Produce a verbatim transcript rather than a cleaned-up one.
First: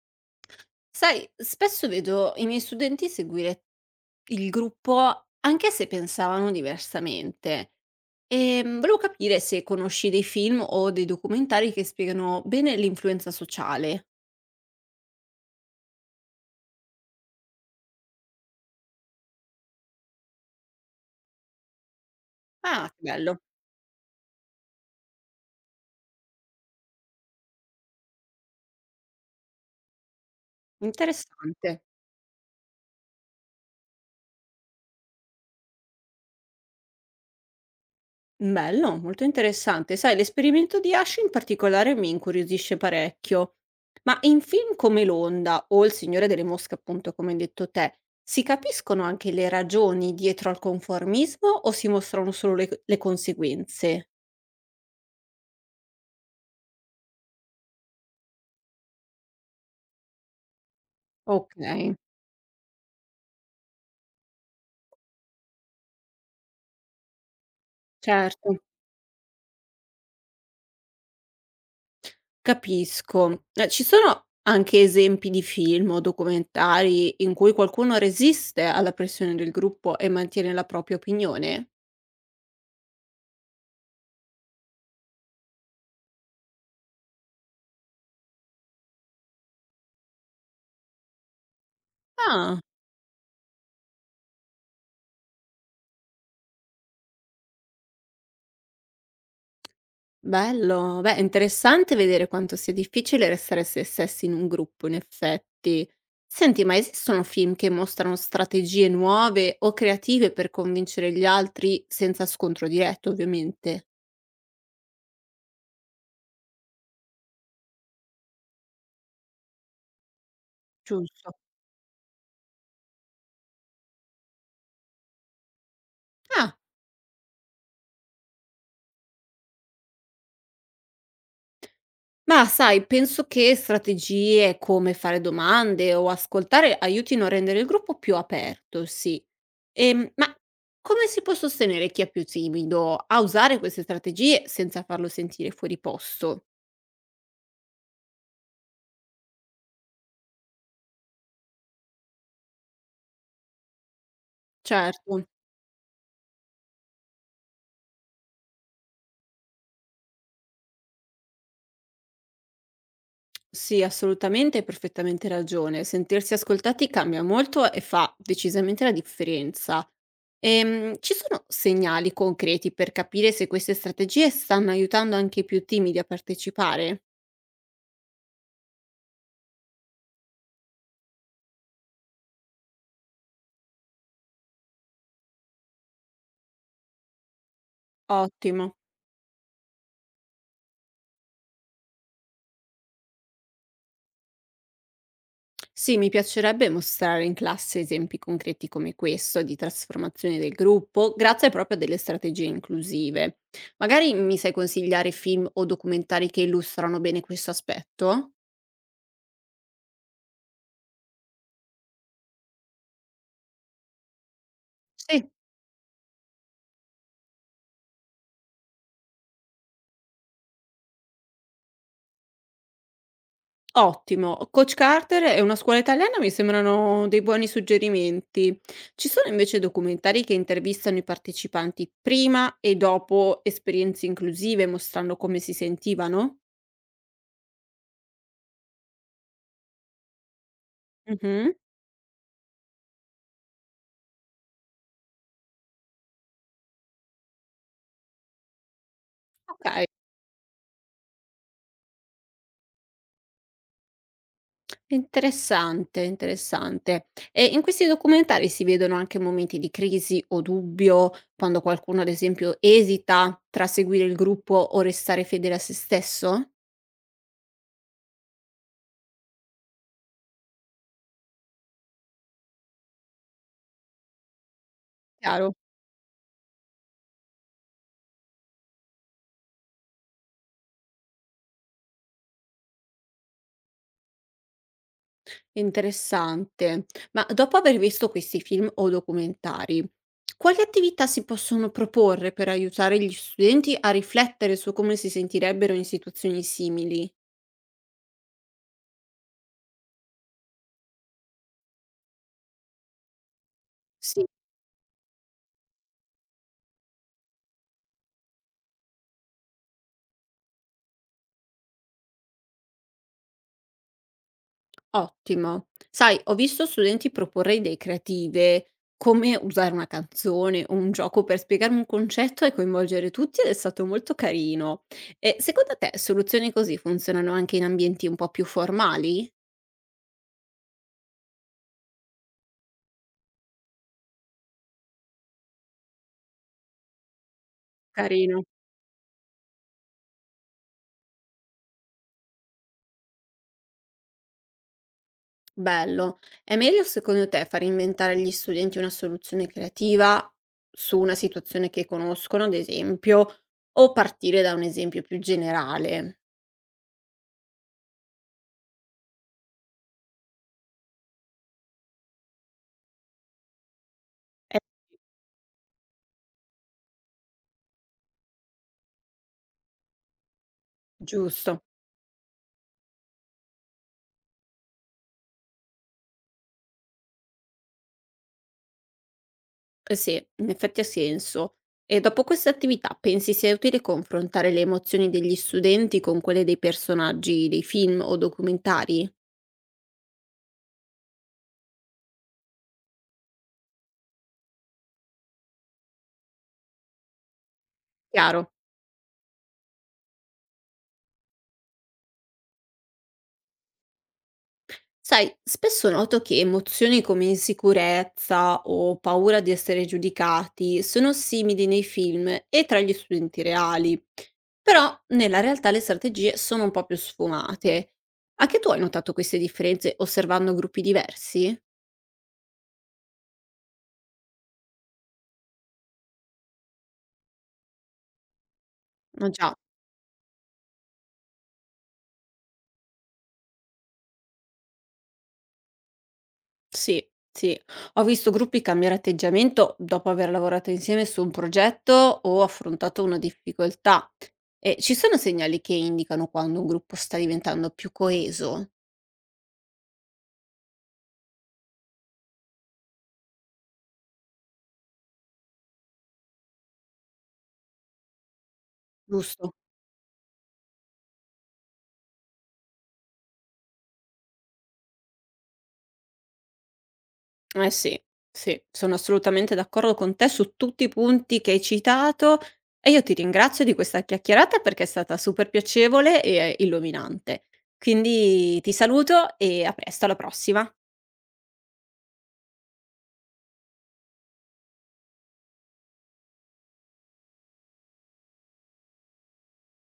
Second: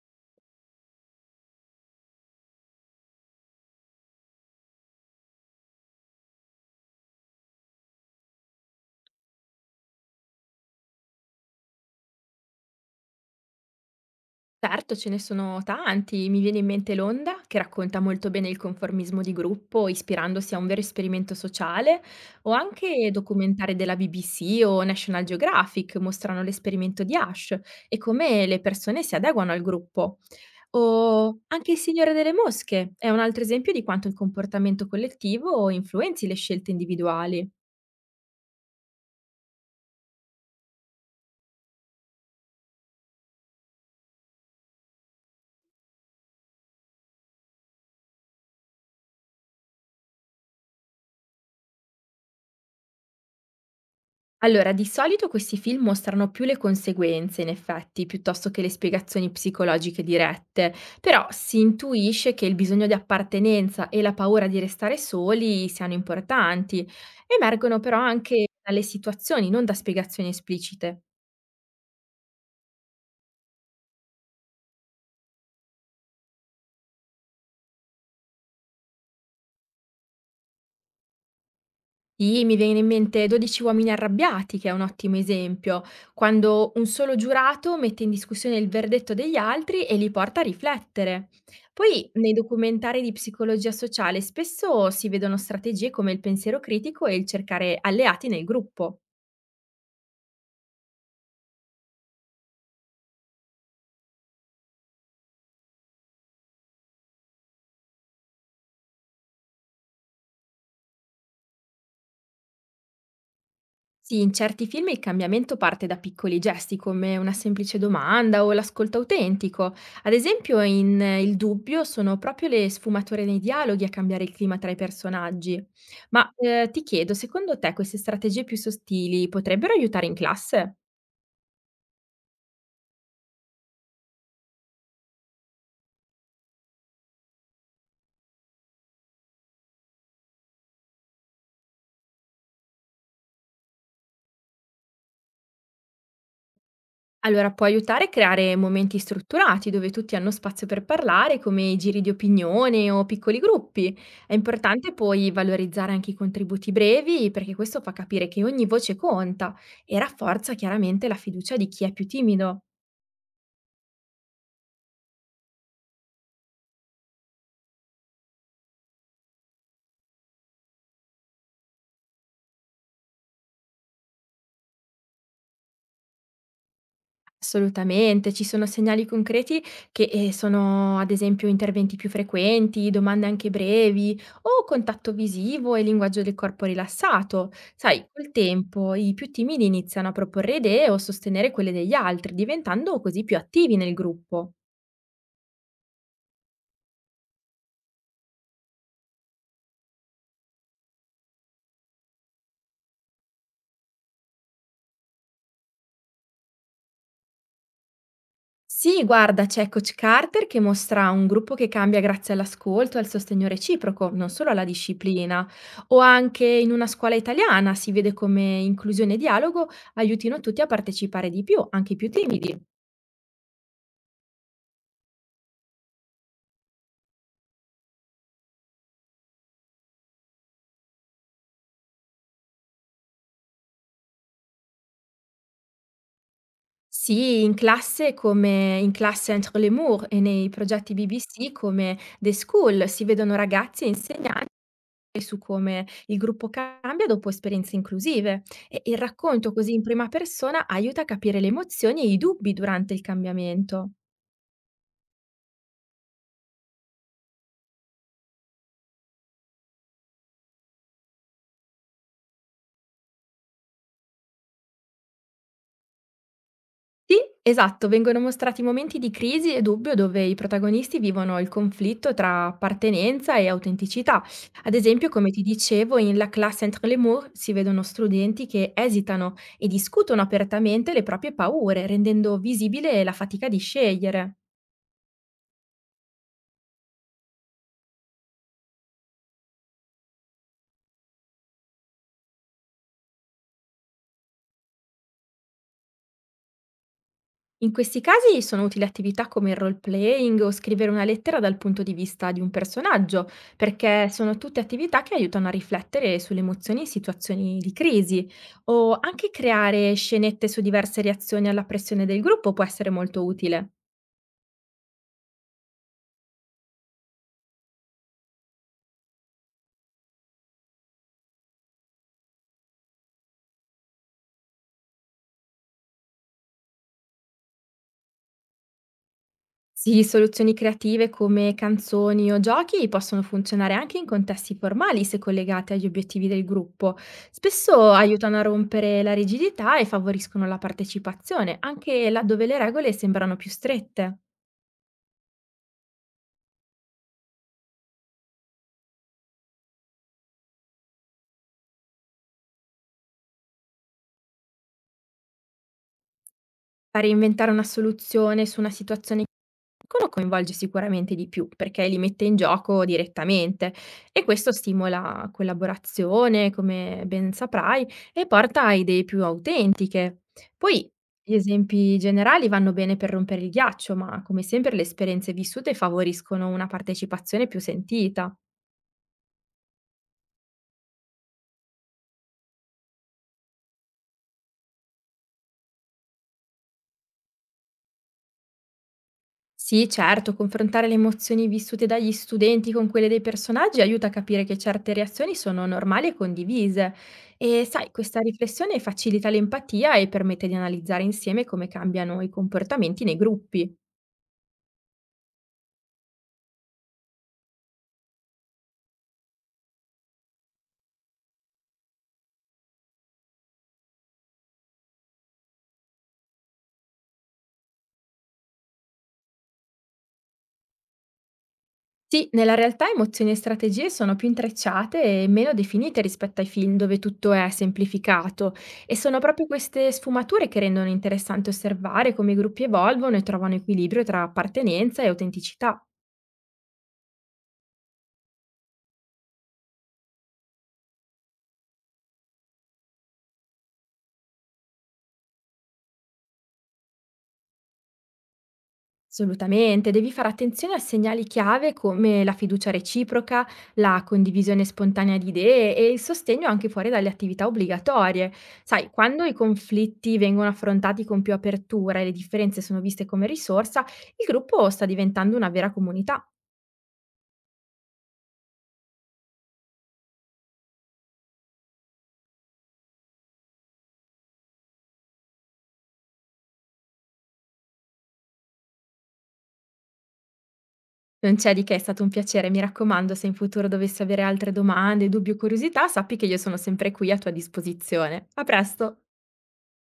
Sai, spesso vedo i miei studenti seguire il gruppo anche se pensavano diversamente. E mm, volevo capire se conosci dei film o dei documentari che spiegano bene l'influenza sociale. Certo, ce ne sono tanti. Mi viene in mente L'Onda, che racconta molto bene il conformismo di gruppo, ispirandosi a un vero esperimento sociale, o Ah, che anche bello, documentari della B B C o National Geographic mostrano l'esperimento di Ash e come le persone si adeguano al gruppo. O anche Il interessante. Signore delle Mosche è un altro esempio di quanto il comportamento collettivo influenzi le scelte individuali. Bello, molto interessante. Sai, l'esperimento di Ash in particolare mi incuriosisce parecchio. Ma in film come L'Onda o Il Signore delle Mosche, appunto, come hai detto te, si capiscono anche le ragioni dietro al conformismo o si mostrano solo le, le conseguenze? Allora, di solito questi film mostrano più le conseguenze, in effetti, piuttosto che le spiegazioni psicologiche dirette, però Ok, si intuisce che il bisogno di appartenenza e la paura di restare soli siano importanti. Emergono però anche certo, dalle situazioni, non da spiegazioni esplicite. capisco. Eh, ci sono anche esempi di film o documentari in cui qualcuno resiste alla pressione del gruppo e mantiene la propria opinione? Sì, mi viene in mente "dodici uomini arrabbiati", che è un ottimo esempio, quando un solo giurato mette in discussione il verdetto degli altri e li porta a riflettere. Poi nei Ah. documentari di psicologia sociale spesso si vedono strategie come il pensiero critico e il cercare alleati nel gruppo. Bello. Beh, è interessante vedere quanto sia difficile restare se stessi in un gruppo, in effetti. Senti, ma esistono film che mostrano strategie nuove o creative per convincere gli altri senza scontro diretto, ovviamente? Sì, in certi film il cambiamento parte da piccoli gesti come una semplice domanda o l'ascolto autentico. Ad esempio, in eh, Giusto. Il dubbio sono proprio le sfumature nei dialoghi a cambiare il clima tra i personaggi. Ma Ah, eh, ti chiedo, secondo te queste strategie più sottili potrebbero aiutare in classe? ma sai, penso che strategie come fare domande o ascoltare aiutino a rendere il gruppo più aperto, sì. Ehm, ma come si può sostenere chi è più timido a usare queste strategie senza farlo sentire fuori posto? Allora, può aiutare a creare momenti strutturati dove tutti hanno spazio per parlare, come giri di opinione o piccoli gruppi. È importante Certo, poi valorizzare anche i contributi brevi, perché questo fa capire che ogni voce conta e rafforza chiaramente la fiducia di chi è più timido. sì, assolutamente, hai perfettamente ragione. Sentirsi ascoltati cambia molto e fa decisamente la differenza. Ehm, ci sono segnali concreti per capire se queste strategie stanno aiutando anche i più timidi a partecipare? Assolutamente, ci sono segnali concreti che, ehm, sono ad esempio interventi più frequenti, domande anche brevi o contatto visivo e linguaggio del corpo rilassato. Sai, col Ottimo. tempo i più timidi iniziano a proporre idee o sostenere quelle degli altri, diventando così più attivi nel gruppo. Sì, mi piacerebbe mostrare in classe esempi concreti come questo di trasformazione del gruppo, grazie proprio a delle strategie inclusive. Magari mi sai consigliare film o documentari che illustrano bene questo aspetto? Sì, guarda, c'è Coach Carter che mostra un gruppo che cambia grazie all'ascolto e al sostegno reciproco, non solo alla Sì. disciplina, o anche in una scuola italiana si vede come inclusione e dialogo aiutino tutti a partecipare di più, anche i più timidi. Ottimo. Coach Carter e Una scuola italiana mi sembrano dei buoni suggerimenti. Ci sono invece documentari che intervistano i partecipanti prima e dopo esperienze inclusive, mostrando come si sentivano? Sì, in classe come in classe Entre les Murs e nei progetti B B C Mhm. come The School si vedono ragazzi e insegnanti su come il gruppo cambia dopo esperienze inclusive e il racconto Ok, così in prima persona aiuta a capire le emozioni e i dubbi durante il cambiamento. interessante, interessante. E in questi documentari si vedono anche momenti di crisi o dubbio, quando qualcuno, ad esempio, esita tra seguire il gruppo o restare fedele a se stesso? Sì, esatto, vengono mostrati momenti di crisi e dubbio dove i protagonisti vivono il conflitto tra appartenenza e autenticità. Ad esempio, come ti Chiaro? dicevo, in La classe entre les murs si vedono studenti che esitano e discutono apertamente le proprie paure, rendendo visibile la fatica di scegliere. Interessante. Ma dopo aver visto questi film o documentari, quali attività si possono proporre per aiutare gli studenti a riflettere su come si sentirebbero in situazioni simili? In questi casi sono utili attività come il role playing o scrivere una lettera dal punto di vista di un personaggio, perché Sì. sono tutte attività che aiutano a riflettere sulle emozioni in situazioni di crisi, o anche creare scenette su diverse reazioni alla pressione del gruppo può essere molto utile. Ottimo. Sai, ho visto studenti proporre idee creative, come usare una canzone o un gioco per spiegare un concetto e coinvolgere tutti ed è stato molto carino. E secondo te soluzioni così funzionano anche in ambienti un po' più formali? Sì, soluzioni creative come canzoni o giochi possono funzionare anche in contesti formali se collegate agli obiettivi del gruppo. Spesso aiutano a Carino. rompere la rigidità e favoriscono la partecipazione, anche laddove le regole sembrano più strette. Bello. È meglio secondo te far inventare agli studenti una soluzione creativa su una situazione che conoscono, ad esempio, o partire da un esempio più generale? Fare inventare una soluzione su una situazione, quello coinvolge sicuramente di più perché li mette in gioco direttamente e questo Eh, stimola collaborazione, come ben saprai, e porta a idee più autentiche. Poi gli Giusto. esempi generali vanno bene per rompere il ghiaccio, ma come sempre le esperienze vissute favoriscono una partecipazione più sentita. Eh sì, in effetti ha senso. E dopo queste attività pensi sia utile confrontare le emozioni degli studenti con quelle dei personaggi dei film o documentari? Sì, certo, confrontare le emozioni vissute dagli studenti con quelle dei personaggi aiuta a capire che certe reazioni sono normali e condivise. E sai, questa Chiaro. riflessione facilita l'empatia e permette di analizzare insieme come cambiano i comportamenti nei gruppi. Sai, spesso noto che emozioni come insicurezza o paura di essere giudicati sono simili nei film e tra gli studenti reali, però nella realtà le strategie sono un po' più sfumate. Anche tu hai notato queste differenze osservando gruppi diversi? Sì, nella realtà emozioni e strategie sono più intrecciate e meno definite rispetto ai film dove tutto è semplificato e sono Ah proprio già, queste sfumature che rendono interessante osservare come i gruppi evolvono e trovano equilibrio tra appartenenza e autenticità. sì, sì. Ho visto gruppi cambiare atteggiamento dopo aver lavorato insieme su un progetto o affrontato una difficoltà. E ci sono segnali che indicano quando un gruppo sta diventando più coeso? Assolutamente, devi fare attenzione a segnali chiave come la fiducia reciproca, la condivisione spontanea di idee e il sostegno anche fuori dalle attività obbligatorie. Sai, quando i Giusto. conflitti vengono affrontati con più apertura e le differenze sono viste come risorsa, il gruppo sta diventando una vera comunità. Eh sì, sì, sono assolutamente d'accordo con te su tutti i punti che hai citato e io ti ringrazio di questa chiacchierata perché è stata super piacevole e illuminante. Quindi ti saluto e a presto, alla prossima. Non c'è di che, è stato un piacere, mi raccomando, se in futuro dovessi avere altre domande, dubbi o curiosità, sappi che io sono sempre qui a tua disposizione. A presto!